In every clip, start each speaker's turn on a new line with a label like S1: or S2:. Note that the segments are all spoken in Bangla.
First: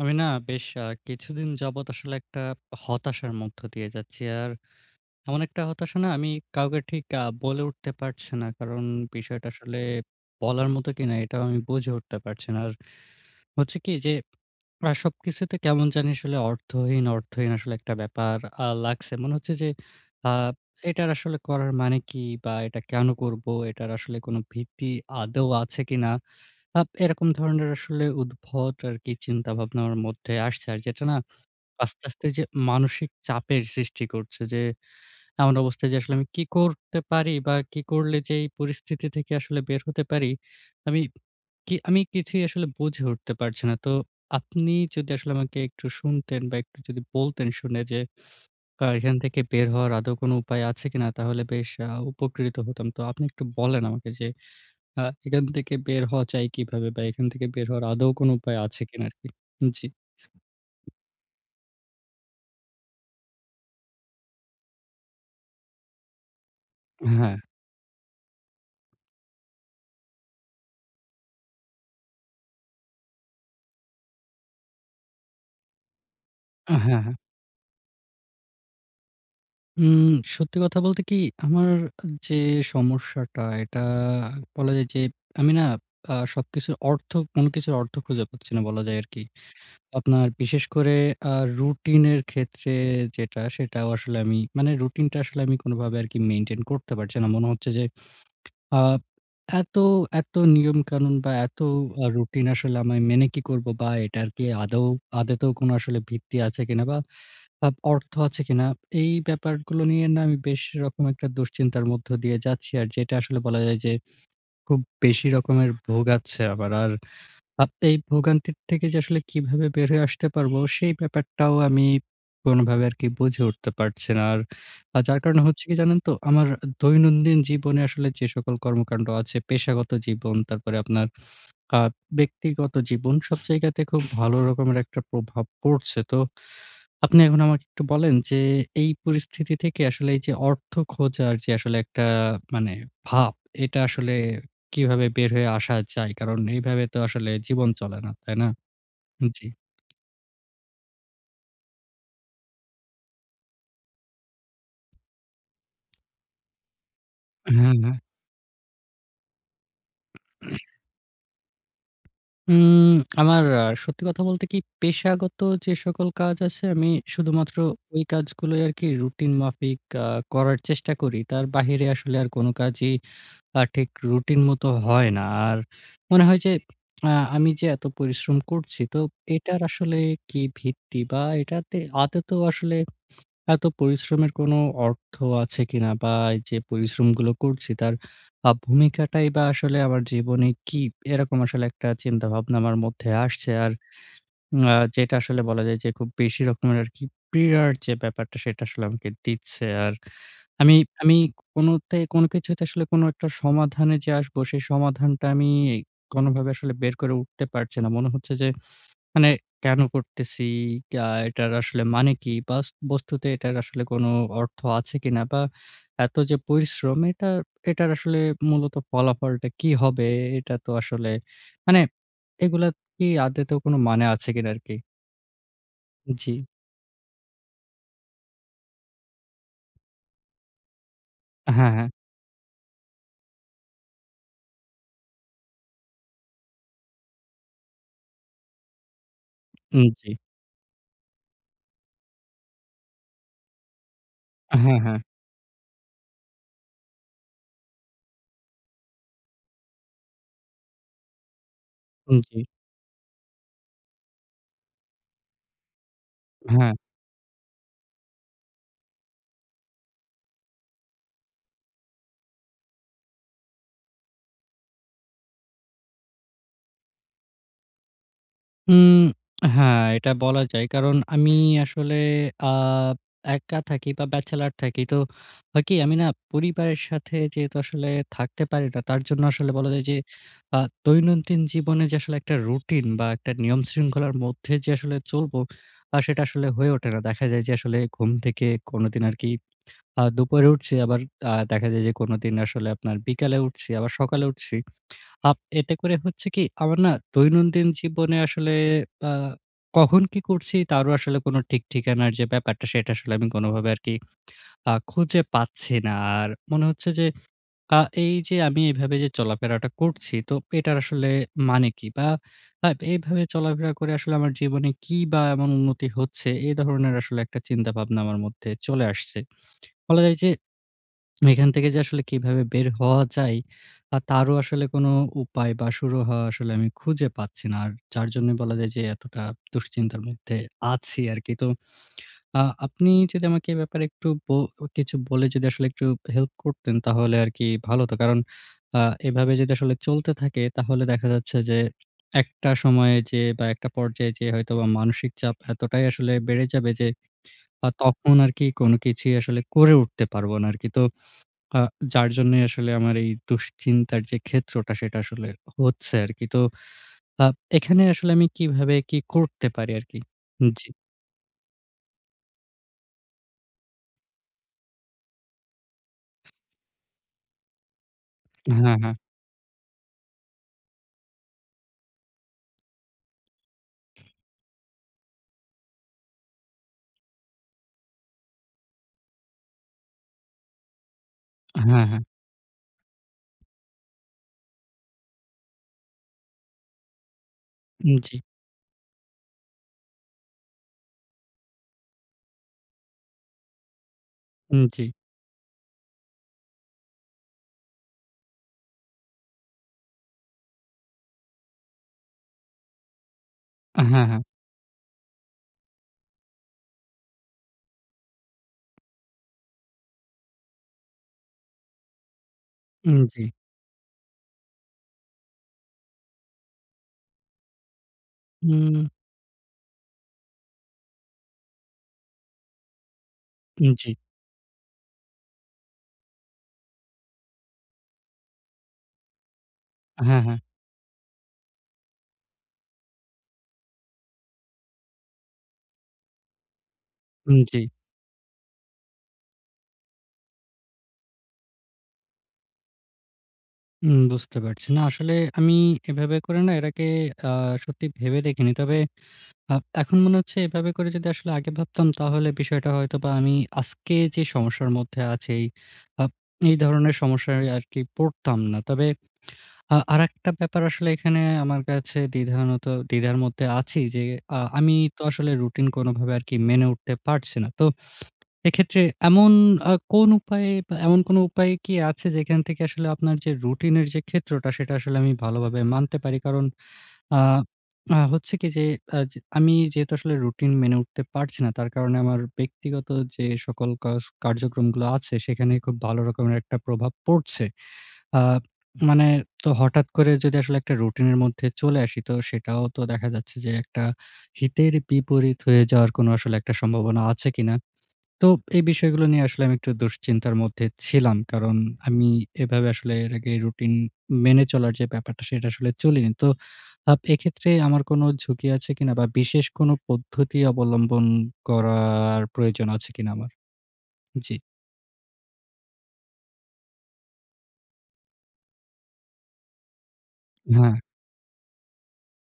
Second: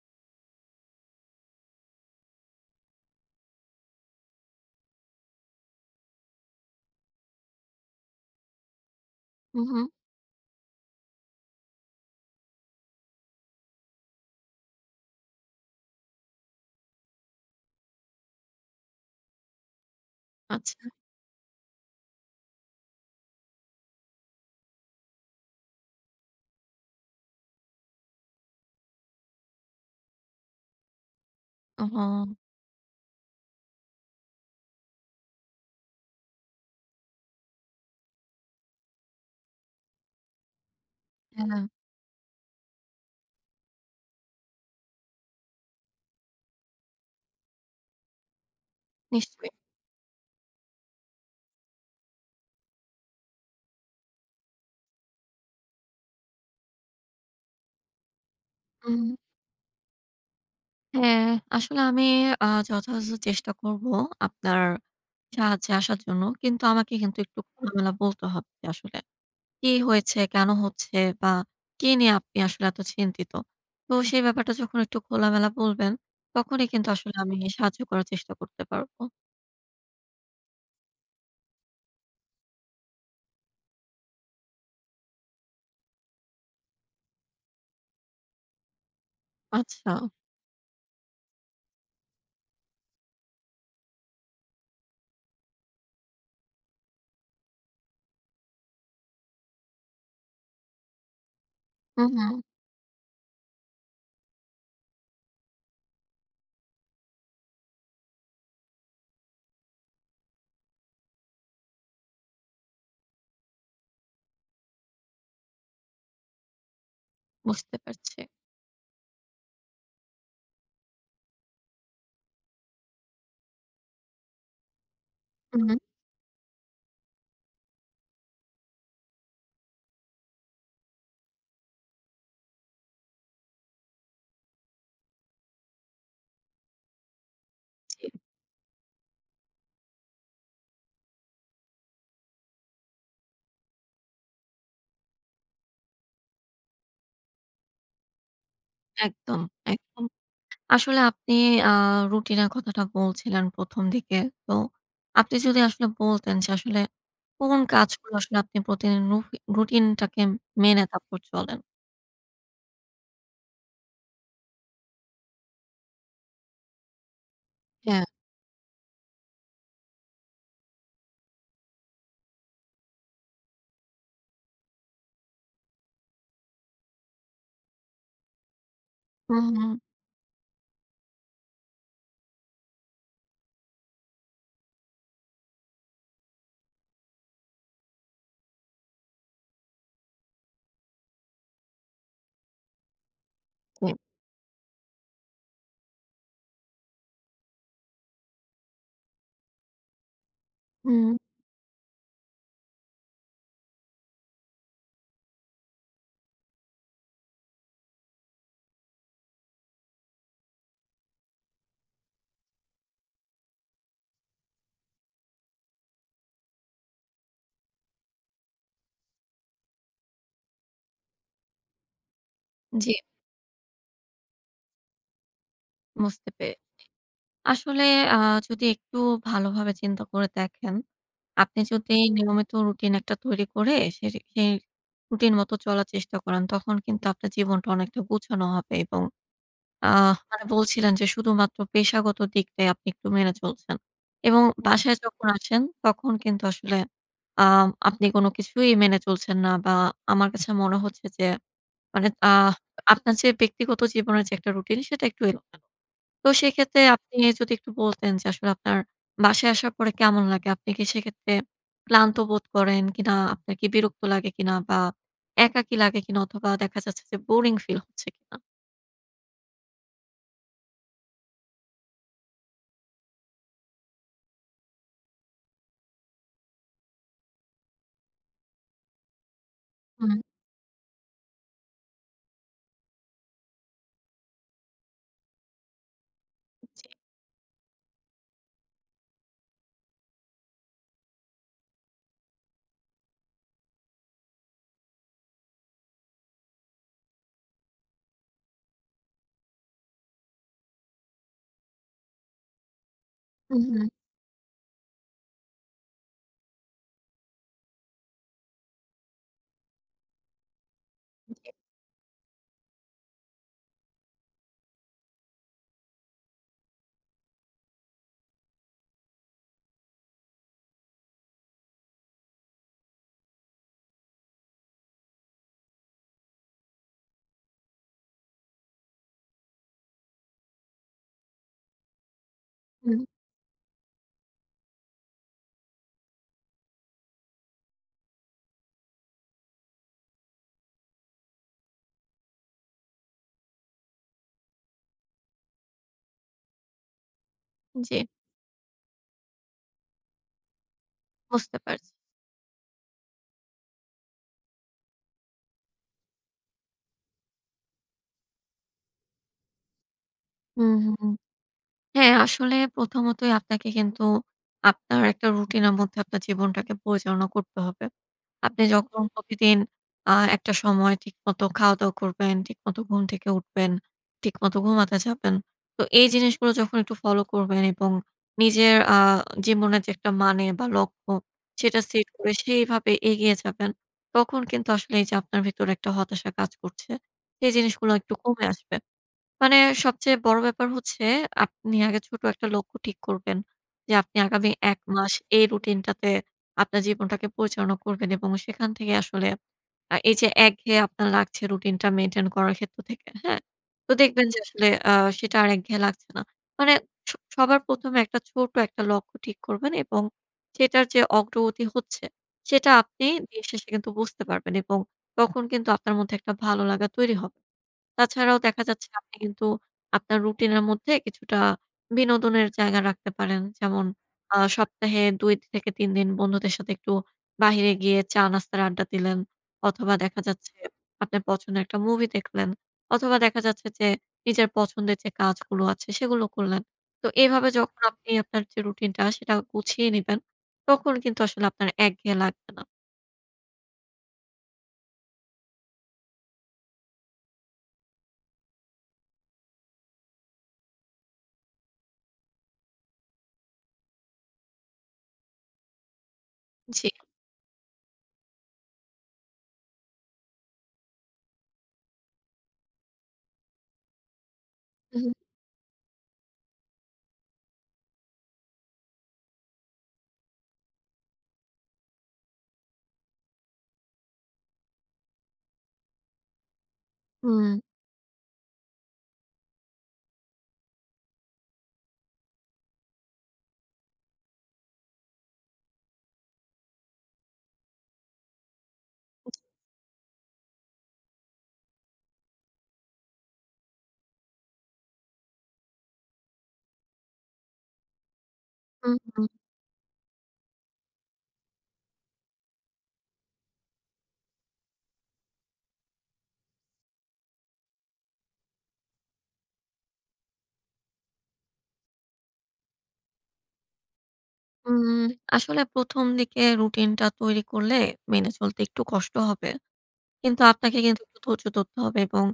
S1: আমি না বেশ কিছুদিন যাবৎ আসলে একটা হতাশার মধ্য দিয়ে যাচ্ছি। আর এমন একটা হতাশা না আমি কাউকে ঠিক বলে উঠতে পারছি না। কারণ বিষয়টা
S2: হুম,
S1: আসলে
S2: হুম।
S1: বলার মতো কিনা এটাও আমি বুঝে উঠতে পারছি না। আর হচ্ছে কি যে সবকিছুতে কেমন জানি আসলে অর্থহীন, অর্থহীন আসলে একটা ব্যাপার লাগছে। মনে হচ্ছে যে আ
S2: আচ্ছা।
S1: এটার আসলে করার মানে কি? বা এটা কেন করব? এটার আসলে কোনো ভিত্তি আদৌ আছে কিনা? এরকম ধরনের আসলে উদ্ভট আরকি চিন্তাভাবনা আমার মধ্যে আসছে। আর যেটা না আস্তে,
S2: ওহো!
S1: আস্তে যে মানসিক চাপের সৃষ্টি করছে যে এমন অবস্থায় যে আসলে আমি কি করতে পারি বা কি করলে যে এই পরিস্থিতি থেকে আসলে বের হতে পারি, আমি
S2: হ্যাঁ,
S1: আমি কিছুই আসলে বুঝে উঠতে পারছি না। তো আপনি যদি আসলে আমাকে একটু শুনতেন বা একটু যদি বলতেন শুনে যে এখান থেকে
S2: নিশ্চয়ই।
S1: বের হওয়ার আদৌ কোনো উপায় আছে কিনা তাহলে বেশ উপকৃত হতাম। তো আপনি একটু বলেন আমাকে যে এখান থেকে বের হওয়া যায় কিভাবে বা এখান থেকে বের হওয়ার আদৌ কোনো উপায় আছে
S2: উম
S1: কিনা আরকি? জি।
S2: হ্যাঁ, আসলে আমি যথাযথ চেষ্টা করব আপনার সাহায্যে আসার জন্য। কিন্তু আমাকে কিন্তু
S1: হ্যাঁ,
S2: একটু খোলামেলা বলতে হবে যে আসলে কি হয়েছে, কেন হচ্ছে বা কি নিয়ে আপনি আসলে এত চিন্তিত। তো সেই ব্যাপারটা যখন একটু খোলামেলা বলবেন, তখনই
S1: হ্যাঁ,
S2: কিন্তু
S1: হ্যাঁ।
S2: আসলে আমি সাহায্য করার চেষ্টা করতে পারব।
S1: হুম, সত্যি কথা বলতে কি আমার যে সমস্যাটা এটা বলা যায় যে আমি না সবকিছুর অর্থ কোনো কিছুর অর্থ খুঁজে পাচ্ছি না বলা যায় আরকি।
S2: আচ্ছা।
S1: আপনার বিশেষ করে আ রুটিনের ক্ষেত্রে যেটা সেটাও আসলে আমি মানে রুটিনটা আসলে আমি কোনোভাবে আরকি মেইনটেইন করতে পারছি না। মনে হচ্ছে যে আ এত, এত নিয়মকানুন বা এত
S2: হুম, হুম।
S1: রুটিন আসলে আমায় মেনে কি করব বা এটার কি আদৌ আদতেও কোনো আসলে ভিত্তি আছে কিনা বা অর্থ আছে কিনা? এই ব্যাপারগুলো নিয়ে না আমি বেশ রকম একটা দুশ্চিন্তার মধ্য দিয়ে যাচ্ছি। আর যেটা আসলে বলা যায় যে খুব বেশি রকমের ভোগাচ্ছে আবার। আর
S2: বুঝতে
S1: এই
S2: পারছি।
S1: ভোগান্তির থেকে যে আসলে কিভাবে বের হয়ে আসতে পারবো সেই ব্যাপারটাও আমি কোনভাবে আরকি বুঝে উঠতে পারছি না। আর যার কারণে
S2: হুম,
S1: হচ্ছে কি জানেন তো? আমার দৈনন্দিন জীবনে আসলে যে সকল কর্মকাণ্ড আছে, পেশাগত জীবন, তারপরে আপনার আ ব্যক্তিগত জীবন সব জায়গাতে খুব ভালো রকমের একটা প্রভাব পড়ছে। তো আপনি এখন আমাকে একটু
S2: জি।
S1: বলেন যে, এই পরিস্থিতি থেকে আসলে এই যে অর্থ খোঁজার যে আসলে একটা মানে ভাব, এটা আসলে কিভাবে বের হয়ে আসা যায়? কারণ এইভাবে তো আসলে জীবন চলে না, তাই না?
S2: একদম,
S1: জি।
S2: একদম। আসলে আপনি আ রুটিনের কথাটা বলছিলেন ১ম দিকে। তো আপনি যদি আসলে বলতেন যে আসলে কোন
S1: হ্যাঁ, হ্যাঁ।
S2: কাজগুলো আসলে আপনি প্রতিদিন রুটিনটাকে মেনে তারপর চলেন?
S1: উম আমার সত্যি কথা বলতে কি পেশাগত যে সকল কাজ আছে, আমি শুধুমাত্র ওই
S2: হ্যাঁ।
S1: কাজগুলোই আরকি রুটিন মাফিক আ করার চেষ্টা করি। তার বাহিরে আসলে আর কোন কাজই ঠিক রুটিন মতো হয় না। আর মনে হয় যে আ আমি যে এত পরিশ্রম করছি তো
S2: হুম,
S1: এটার
S2: হুম।
S1: আসলে কি ভিত্তি বা এটাতে আদতেও আসলে এত পরিশ্রমের কোনো অর্থ আছে কিনা? বা এই যে পরিশ্রমগুলো করছি তার ভূমিকাটাই বা আসলে আমার জীবনে কি? এরকম আসলে একটা চিন্তাভাবনা আমার মধ্যে আসছে। আর
S2: জি।
S1: আ যেটা আসলে বলা যায় যে খুব বেশি রকমের আরকি পীড়ার যে ব্যাপারটা সেটা আসলে আমাকে দিচ্ছে। আর আমি
S2: হুম,
S1: আমি কোনোতে কোনো কিছুতে আসলে কোনো একটা সমাধানে যে আসবো সেই সমাধানটা আমি কোনোভাবে আসলে বের করে উঠতে পারছি না। মনে হচ্ছে যে মানে কেন করতেছি? এটার আসলে মানে কি? বস্তুতে এটার আসলে কোনো অর্থ আছে কিনা? বা এত যে পরিশ্রম এটার আসলে মূলত ফলাফলটা কি হবে? এটা তো আসলে মানে এগুলা
S2: জি,
S1: কি আদতেও কোনো মানে আছে কিনা আরকি?
S2: বুঝতে
S1: জি।
S2: পেরে আসলে, আ যদি একটু ভালোভাবে চিন্তা করে দেখেন, আপনি
S1: হ্যাঁ, হ্যাঁ।
S2: যদি নিয়মিত রুটিন একটা তৈরি করে সে সেই রুটিন মতো চলার চেষ্টা করেন তখন কিন্তু আপনার জীবনটা অনেকটা গুছানো হবে এবং
S1: উম জি।
S2: মানে বলছিলেন যে শুধুমাত্র পেশাগত দিকটাই আপনি একটু মেনে চলছেন। এবং
S1: হ্যাঁ,
S2: বাসায়
S1: হ্যাঁ।
S2: যখন আসেন তখন কিন্তু আসলে আ আপনি কোনো কিছুই মেনে চলছেন না বা আমার কাছে মনে হচ্ছে যে মানে
S1: উম জি।
S2: আপনার যে ব্যক্তিগত জীবনের যে একটা রুটিন সেটা একটু এলোমেলো। তো
S1: হ্যাঁ।
S2: সেক্ষেত্রে আপনি যদি একটু বলতেন যে আসলে আপনার বাসায় আসার পরে কেমন লাগে? আপনি কি সেক্ষেত্রে ক্লান্ত বোধ করেন কিনা? আপনার কি বিরক্ত লাগে কিনা? বা একাকী লাগে কিনা? অথবা দেখা যাচ্ছে যে বোরিং ফিল হচ্ছে কিনা?
S1: উম হ্যাঁ, এটা বলা যায়। কারণ আমি আসলে আ একা থাকি বা ব্যাচেলর থাকি। তো হয় কি আমি না পরিবারের সাথে যেহেতু আসলে থাকতে পারি না, তার জন্য আসলে বলা যায় যে
S2: হুম,
S1: আ দৈনন্দিন জীবনে যে আসলে একটা রুটিন বা একটা নিয়ম শৃঙ্খলার মধ্যে যে আসলে চলবো, সেটা আসলে হয়ে
S2: জি।
S1: ওঠে না। দেখা যায় যে আসলে ঘুম থেকে কোনদিন আরকি দুপুরে উঠছি, আবার দেখা যায় যে কোনদিন আসলে আপনার বিকালে উঠছি, আবার সকালে উঠছি। এতে করে হচ্ছে কি আমার না দৈনন্দিন জীবনে আসলে আ কখন কি করছি তারও আসলে কোনো ঠিক ঠিকানার যে ব্যাপারটা সেটা আসলে আমি কোনোভাবে
S2: হুম।
S1: আরকি খুঁজে পাচ্ছি না। আর মনে হচ্ছে যে আ এই যে আমি এভাবে যে চলাফেরাটা করছি তো এটার আসলে মানে কি? বা এভাবে চলাফেরা করে আসলে আমার জীবনে কি বা এমন উন্নতি হচ্ছে? এ ধরনের আসলে একটা চিন্তাভাবনা আমার মধ্যে চলে আসছে। বলা যায় যে এখান থেকে যে আসলে কিভাবে বের হওয়া যায়, তারও আসলে কোনো উপায় বা সুরাহা আসলে আমি খুঁজে পাচ্ছি না। আর যার জন্যই বলা যায় যে এতটা দুশ্চিন্তার মধ্যে আছি আরকি। তো আপনি
S2: হুম,
S1: যদি আমাকে এ ব্যাপারে একটু কিছু বলে যদি আসলে একটু হেল্প করতেন তাহলে আরকি ভালো হতো। কারণ আ এভাবে যদি আসলে চলতে থাকে তাহলে দেখা যাচ্ছে যে একটা সময়ে যেয়ে বা একটা পর্যায়ে যেয়ে হয়তোবা মানসিক চাপ এতটাই আসলে বেড়ে যাবে যে
S2: জি,
S1: তখন আরকি কোনো কিছুই আসলে করে উঠতে পারব না আরকি। তো
S2: বুঝতে
S1: আ
S2: পারছি।
S1: যার জন্যই আসলে আমার এই দুশ্চিন্তার যে ক্ষেত্রটা সেটা আসলে হচ্ছে আরকি। তো আ এখানে আসলে আমি কিভাবে কি করতে পারি আরকি? জি।
S2: হুম, হুম, হুম। হ্যাঁ, আসলে প্রথমতই আপনাকে কিন্তু আপনার একটা রুটিনের মধ্যে আপনার জীবনটাকে পরিচালনা করতে হবে। আপনি
S1: হ্যাঁ, হ্যাঁ।
S2: যখন প্রতিদিন একটা সময় ঠিকমতো খাওয়া-দাওয়া করবেন, ঠিকমতো ঘুম থেকে উঠবেন, ঠিকমতো ঘুমাতে যাবেন। তো এই জিনিসগুলো যখন একটু ফলো করবেন এবং নিজের জীবনের যে একটা মানে বা লক্ষ্য সেটা
S1: হ্যাঁ, হ্যাঁ।
S2: সেট করে সেইভাবে এগিয়ে যাবেন, তখন কিন্তু আসলে এই যে আপনার ভেতরে একটা হতাশা কাজ করছে, সেই
S1: উম
S2: জিনিসগুলো একটু
S1: জি,
S2: কমে আসবে। মানে সবচেয়ে বড় ব্যাপার হচ্ছে আপনি আগে ছোট একটা লক্ষ্য ঠিক করবেন। যে আপনি আগামী
S1: উম
S2: ১
S1: জি।
S2: মাস এই রুটিনটাতে আপনার জীবনটাকে পরিচালনা করবেন এবং সেখান থেকে আসলে এই যে একঘেয়ে আপনার লাগছে রুটিনটা মেইনটেইন করার ক্ষেত্র থেকে, হ্যাঁ? তো
S1: হ্যাঁ, হ্যাঁ।
S2: দেখবেন যে আসলে সেটা আর একঘেয়ে লাগছে না। মানে স সবার ১ম এ একটা ছোট একটা লক্ষ্য ঠিক করবেন এবং সেটার যে অগ্রগতি হচ্ছে সেটা
S1: উম
S2: আপনি
S1: জি।
S2: দিন শেষে কিন্তু বুঝতে পারবেন এবং তখন কিন্তু আপনার মধ্যে একটা ভালো লাগা তৈরি হবে। তাছাড়াও দেখা
S1: উম
S2: যাচ্ছে আপনি কিন্তু আপনার রুটিনের মধ্যে কিছুটা বিনোদনের জায়গা রাখতে পারেন।
S1: উম
S2: যেমন
S1: জি।
S2: সপ্তাহে ২ থেকে ৩ দিন বন্ধুদের সাথে একটু বাহিরে গিয়ে চা নাস্তার আড্ডা দিলেন। অথবা দেখা
S1: হ্যাঁ, হ্যাঁ।
S2: যাচ্ছে আপনার পছন্দের একটা মুভি দেখলেন। অথবা দেখা যাচ্ছে যে নিজের পছন্দের যে কাজগুলো আছে সেগুলো করলেন। তো
S1: উম
S2: এভাবে
S1: জি।
S2: যখন আপনি আপনার যে রুটিনটা সেটা গুছিয়ে নিবেন, তখন কিন্তু আসলে আপনার একঘেয়ে লাগবে না।
S1: উম বুঝতে পারছি। না আসলে আমি এভাবে করে না এর আগে আ সত্যি ভেবে দেখিনি। তবে এখন মনে হচ্ছে এভাবে করে যদি আসলে আগে ভাবতাম তাহলে বিষয়টা হয়তোবা আমি আজকে যে সমস্যার মধ্যে আছি এই আপ এই
S2: জি।
S1: ধরনের সমস্যায় আরকি পড়তাম না। তবে আরেকটা ব্যাপার আসলে এখানে আমার কাছে দ্বিধার মধ্যে আছি যে আমি তো
S2: হুম,
S1: আসলে রুটিন কোনভাবে আরকি মেনে উঠতে পারছি না। তো এক্ষেত্রে এমন কোন উপায়ে বা এমন কোন উপায় কি আছে যেখান থেকে আসলে আপনার যে রুটিনের যে ক্ষেত্রটা সেটা আসলে আমি ভালোভাবে মানতে পারি? কারণ আ আ হচ্ছে কি যে যে আমি যেহেতু আসলে রুটিন মেনে উঠতে পারছি না, তার কারণে আমার ব্যক্তিগত যে সকল কাজ কার্যক্রমগুলো আছে সেখানে খুব ভালো রকমের একটা প্রভাব পড়ছে। আ মানে তো হঠাৎ করে যদি আসলে একটা রুটিনের মধ্যে চলে আসি তো সেটাও তো দেখা যাচ্ছে যে একটা হিতের বিপরীত হয়ে যাওয়ার কোনো আসলে একটা সম্ভাবনা আছে কিনা? তো এই
S2: হুম,
S1: বিষয়গুলো নিয়ে
S2: হুম।
S1: আসলে আমি একটু দুশ্চিন্তার মধ্যে ছিলাম। কারণ আমি এভাবে আসলে এর আগে রুটিন মেনে চলার যে ব্যাপারটা সেটা আসলে চলিনি। তো এক্ষেত্রে আমার কোনো ঝুঁকি আছে কিনা বা বিশেষ কোনো পদ্ধতি অবলম্বন করার প্রয়োজন আছে কিনা আমার? জি।
S2: উম আসলে ১ম দিকে রুটিনটা তৈরি করলে মেনে চলতে একটু কষ্ট হবে। কিন্তু
S1: হ্যাঁ,
S2: আপনাকে কিন্তু একটু ধৈর্য ধরতে হবে এবং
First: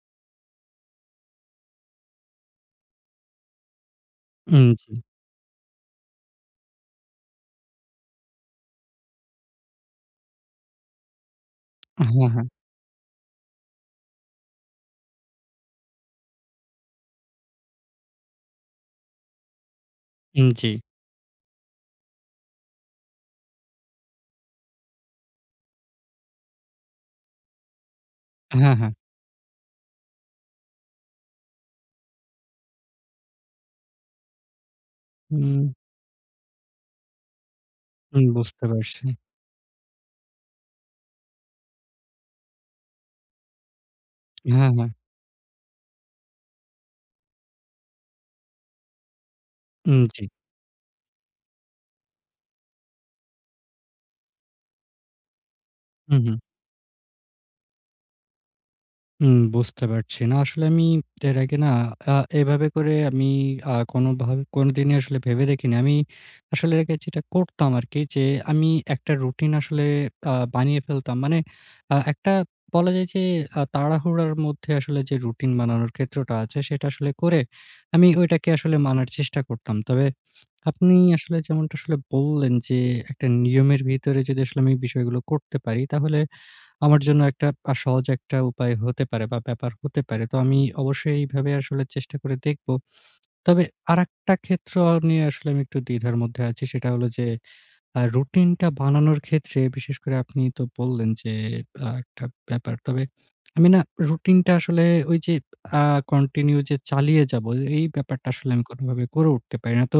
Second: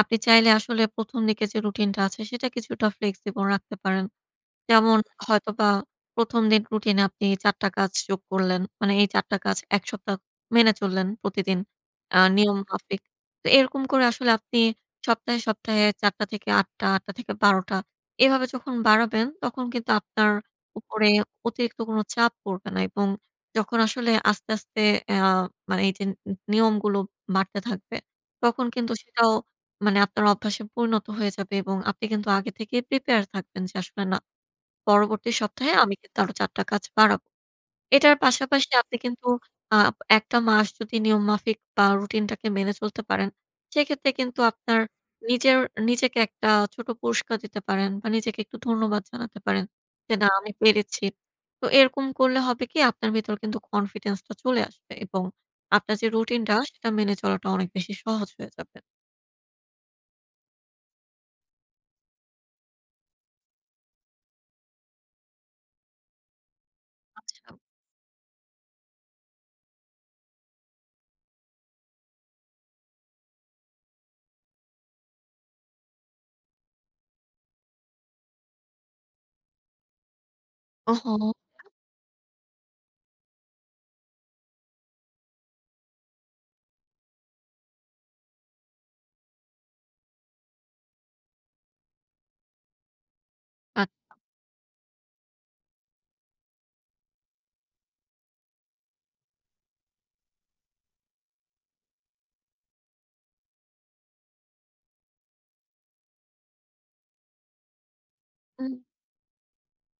S2: আপনি চাইলে আসলে ১ম দিকে যে রুটিনটা আছে সেটা কিছুটা ফ্লেক্সিবল রাখতে পারেন।
S1: উম জি।
S2: যেমন হয়তোবা ১ম দিন রুটিন আপনি ৪ টা কাজ যোগ করলেন। মানে এই ৪ টা কাজ ১ সপ্তাহ মেনে চললেন প্রতিদিন
S1: হ্যাঁ, হ্যাঁ।
S2: নিয়ম মাফিক। তো এরকম করে আসলে আপনি সপ্তাহে ৪ টা থেকে ৮ টা, ৮ টা থেকে ১২ টা এভাবে যখন বাড়াবেন তখন কিন্তু আপনার
S1: উম জি।
S2: উপরে অতিরিক্ত কোনো চাপ পড়বে না এবং যখন আসলে আস্তে, আস্তে অ্যা মানে এই যে নিয়মগুলো বাড়তে থাকবে তখন
S1: হ্যাঁ, হ্যাঁ।
S2: কিন্তু সেটাও মানে আপনার অভ্যাসে পরিণত হয়ে যাবে এবং আপনি কিন্তু আগে থেকে প্রিপেয়ার থাকবেন যে আসলে না পরবর্তী
S1: উম,
S2: সপ্তাহে আমি কিন্তু আরো ৪ টা কাজ বাড়াবো। এটার
S1: উম বুঝতে
S2: পাশাপাশি আপনি
S1: পারছি।
S2: কিন্তু আ ১ টা মাস যদি নিয়ম মাফিক বা রুটিনটাকে মেনে চলতে পারেন, সেক্ষেত্রে কিন্তু
S1: হ্যাঁ,
S2: আপনার
S1: হ্যাঁ।
S2: নিজের নিজেকে একটা ছোট পুরস্কার দিতে পারেন বা নিজেকে একটু ধন্যবাদ জানাতে পারেন
S1: উম
S2: যে,
S1: জি।
S2: "না আমি পেরেছি।" তো এরকম করলে হবে কি আপনার ভেতর কিন্তু কনফিডেন্স টা চলে আসবে এবং আপনার যে
S1: হু, হু।
S2: রুটিনটা সেটা মেনে চলাটা অনেক বেশি সহজ হয়ে যাবে।
S1: হুম, বুঝতে পারছি। না আসলে আমি এর আগে না আ এভাবে করে আমি কোনোভাবে কোনোদিনই আসলে ভেবে দেখিনি। আমি আসলে এর আগে যেটা
S2: আচ্ছা।
S1: করতাম আরকি যে আমি একটা রুটিন আসলে বানিয়ে ফেলতাম। মানে একটা বলা যায় যে তাড়াহুড়ার মধ্যে আসলে যে রুটিন বানানোর ক্ষেত্রটা আছে সেটা আসলে করে আমি ওইটাকে আসলে মানার চেষ্টা করতাম। তবে আপনি
S2: ওহো!
S1: আসলে যেমনটা আসলে বললেন যে একটা নিয়মের ভিতরে যদি আসলে আমি বিষয়গুলো করতে পারি তাহলে আমার জন্য একটা সহজ একটা উপায় হতে পারে বা ব্যাপার হতে পারে। তো আমি অবশ্যই এইভাবে আসলে চেষ্টা করে দেখব। তবে
S2: আ
S1: আরেকটা ক্ষেত্র নিয়ে আসলে আমি একটু দ্বিধার মধ্যে আছি। সেটা হলো যে রুটিনটা বানানোর ক্ষেত্রে বিশেষ করে আপনি তো বললেন যে একটা ব্যাপার। তবে আমি না রুটিনটা আসলে ওই যে আ কন্টিনিউ যে চালিয়ে যাবো এই ব্যাপারটা আসলে আমি
S2: হুম।
S1: কোনোভাবে করে উঠতে পারি না। তো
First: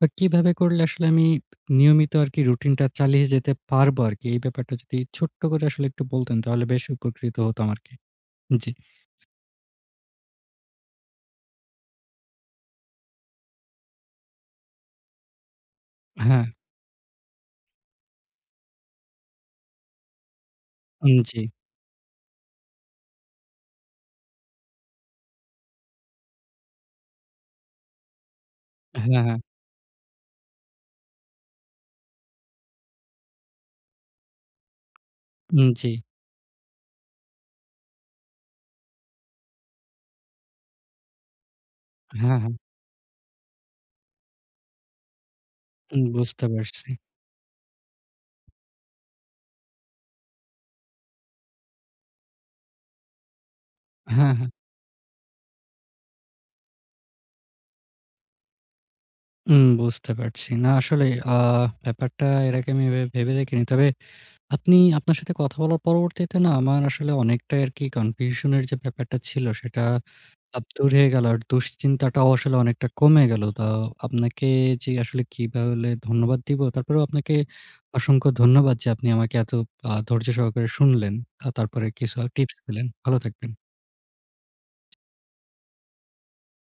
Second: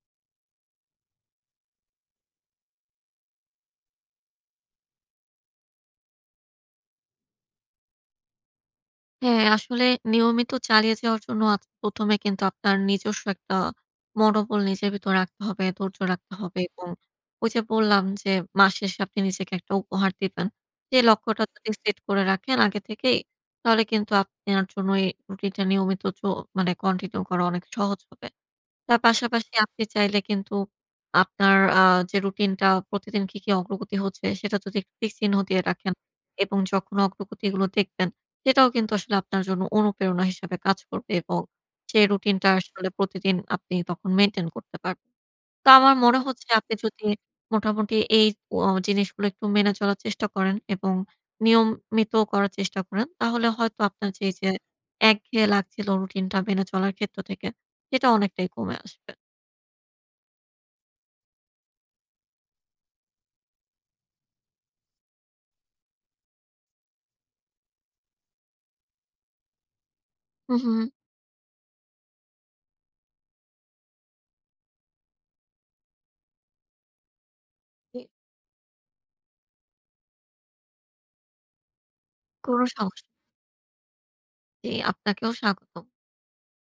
S1: বা কিভাবে করলে আসলে আমি নিয়মিত আরকি রুটিনটা চালিয়ে যেতে পারবো আরকি? এই ব্যাপারটা যদি ছোট্ট করে আসলে একটু বলতেন তাহলে বেশ উপকৃত হতাম আরকি। জি।
S2: হ্যাঁ, আসলে নিয়মিত চালিয়ে যাওয়ার জন্য ১ম এ কিন্তু আপনার নিজস্ব একটা মনোবল নিজের ভিতর রাখতে হবে, ধৈর্য রাখতে
S1: হ্যাঁ,
S2: হবে এবং ওই যে বললাম যে মাস শেষে আপনি নিজেকে একটা উপহার দিবেন। যে
S1: উম জি।
S2: লক্ষ্যটা যদি সেট করে রাখেন আগে থেকেই, তাহলে কিন্তু আপনার জন্য এই রুটিনটা নিয়মিত মানে কন্টিনিউ করা অনেক সহজ হবে। তার
S1: হ্যাঁ, হ্যাঁ।
S2: পাশাপাশি আপনি চাইলে কিন্তু আপনার যে রুটিনটা প্রতিদিন কি, কি অগ্রগতি হচ্ছে সেটা যদি টিক চিহ্ন দিয়ে
S1: উম জি।
S2: রাখেন এবং যখন অগ্রগতিগুলো দেখবেন সেটাও কিন্তু আসলে আপনার জন্য অনুপ্রেরণা হিসেবে কাজ করবে এবং সেই
S1: হ্যাঁ,
S2: রুটিনটা
S1: হ্যাঁ।
S2: আসলে প্রতিদিন আপনি তখন মেইনটেইন করতে পারবেন। তো আমার
S1: উম
S2: মনে
S1: বুঝতে
S2: হচ্ছে আপনি
S1: পারছি।
S2: যদি মোটামুটি এই ও জিনিসগুলো একটু মেনে চলার চেষ্টা করেন এবং নিয়মিত করার চেষ্টা করেন, তাহলে হয়তো আপনার যে,
S1: হ্যাঁ,
S2: এই যে
S1: হ্যাঁ।
S2: একঘেয়ে লাগছিল রুটিনটা মেনে চলার ক্ষেত্র থেকে, সেটা অনেকটাই কমে আসবে।
S1: উম বুঝতে পারছি। না আসলে আ ব্যাপারটা এর আগে আমি এভাবে ভেবে দেখিনি। তবে আপনি আপনার সাথে কথা বলার পরবর্তীতে না আমার আসলে অনেকটাই আরকি কনফিউশন এর যে ব্যাপারটা ছিল সেটা
S2: হু,
S1: চাপ
S2: হু।
S1: দূর হয়ে গেল আর দুশ্চিন্তাটাও আসলে অনেকটা কমে গেল। তো আপনাকে যে আসলে কিভাবে ধন্যবাদ দিব? তারপরেও আপনাকে
S2: জি,
S1: অসংখ্য ধন্যবাদ যে আপনি আমাকে এত ধৈর্য সহকারে শুনলেন। তারপরে কিছু টিপস
S2: কোনো
S1: দিলেন।
S2: সমস্যা নেই।
S1: ভালো থাকবেন।
S2: জি, আপনাকেও স্বাগতম।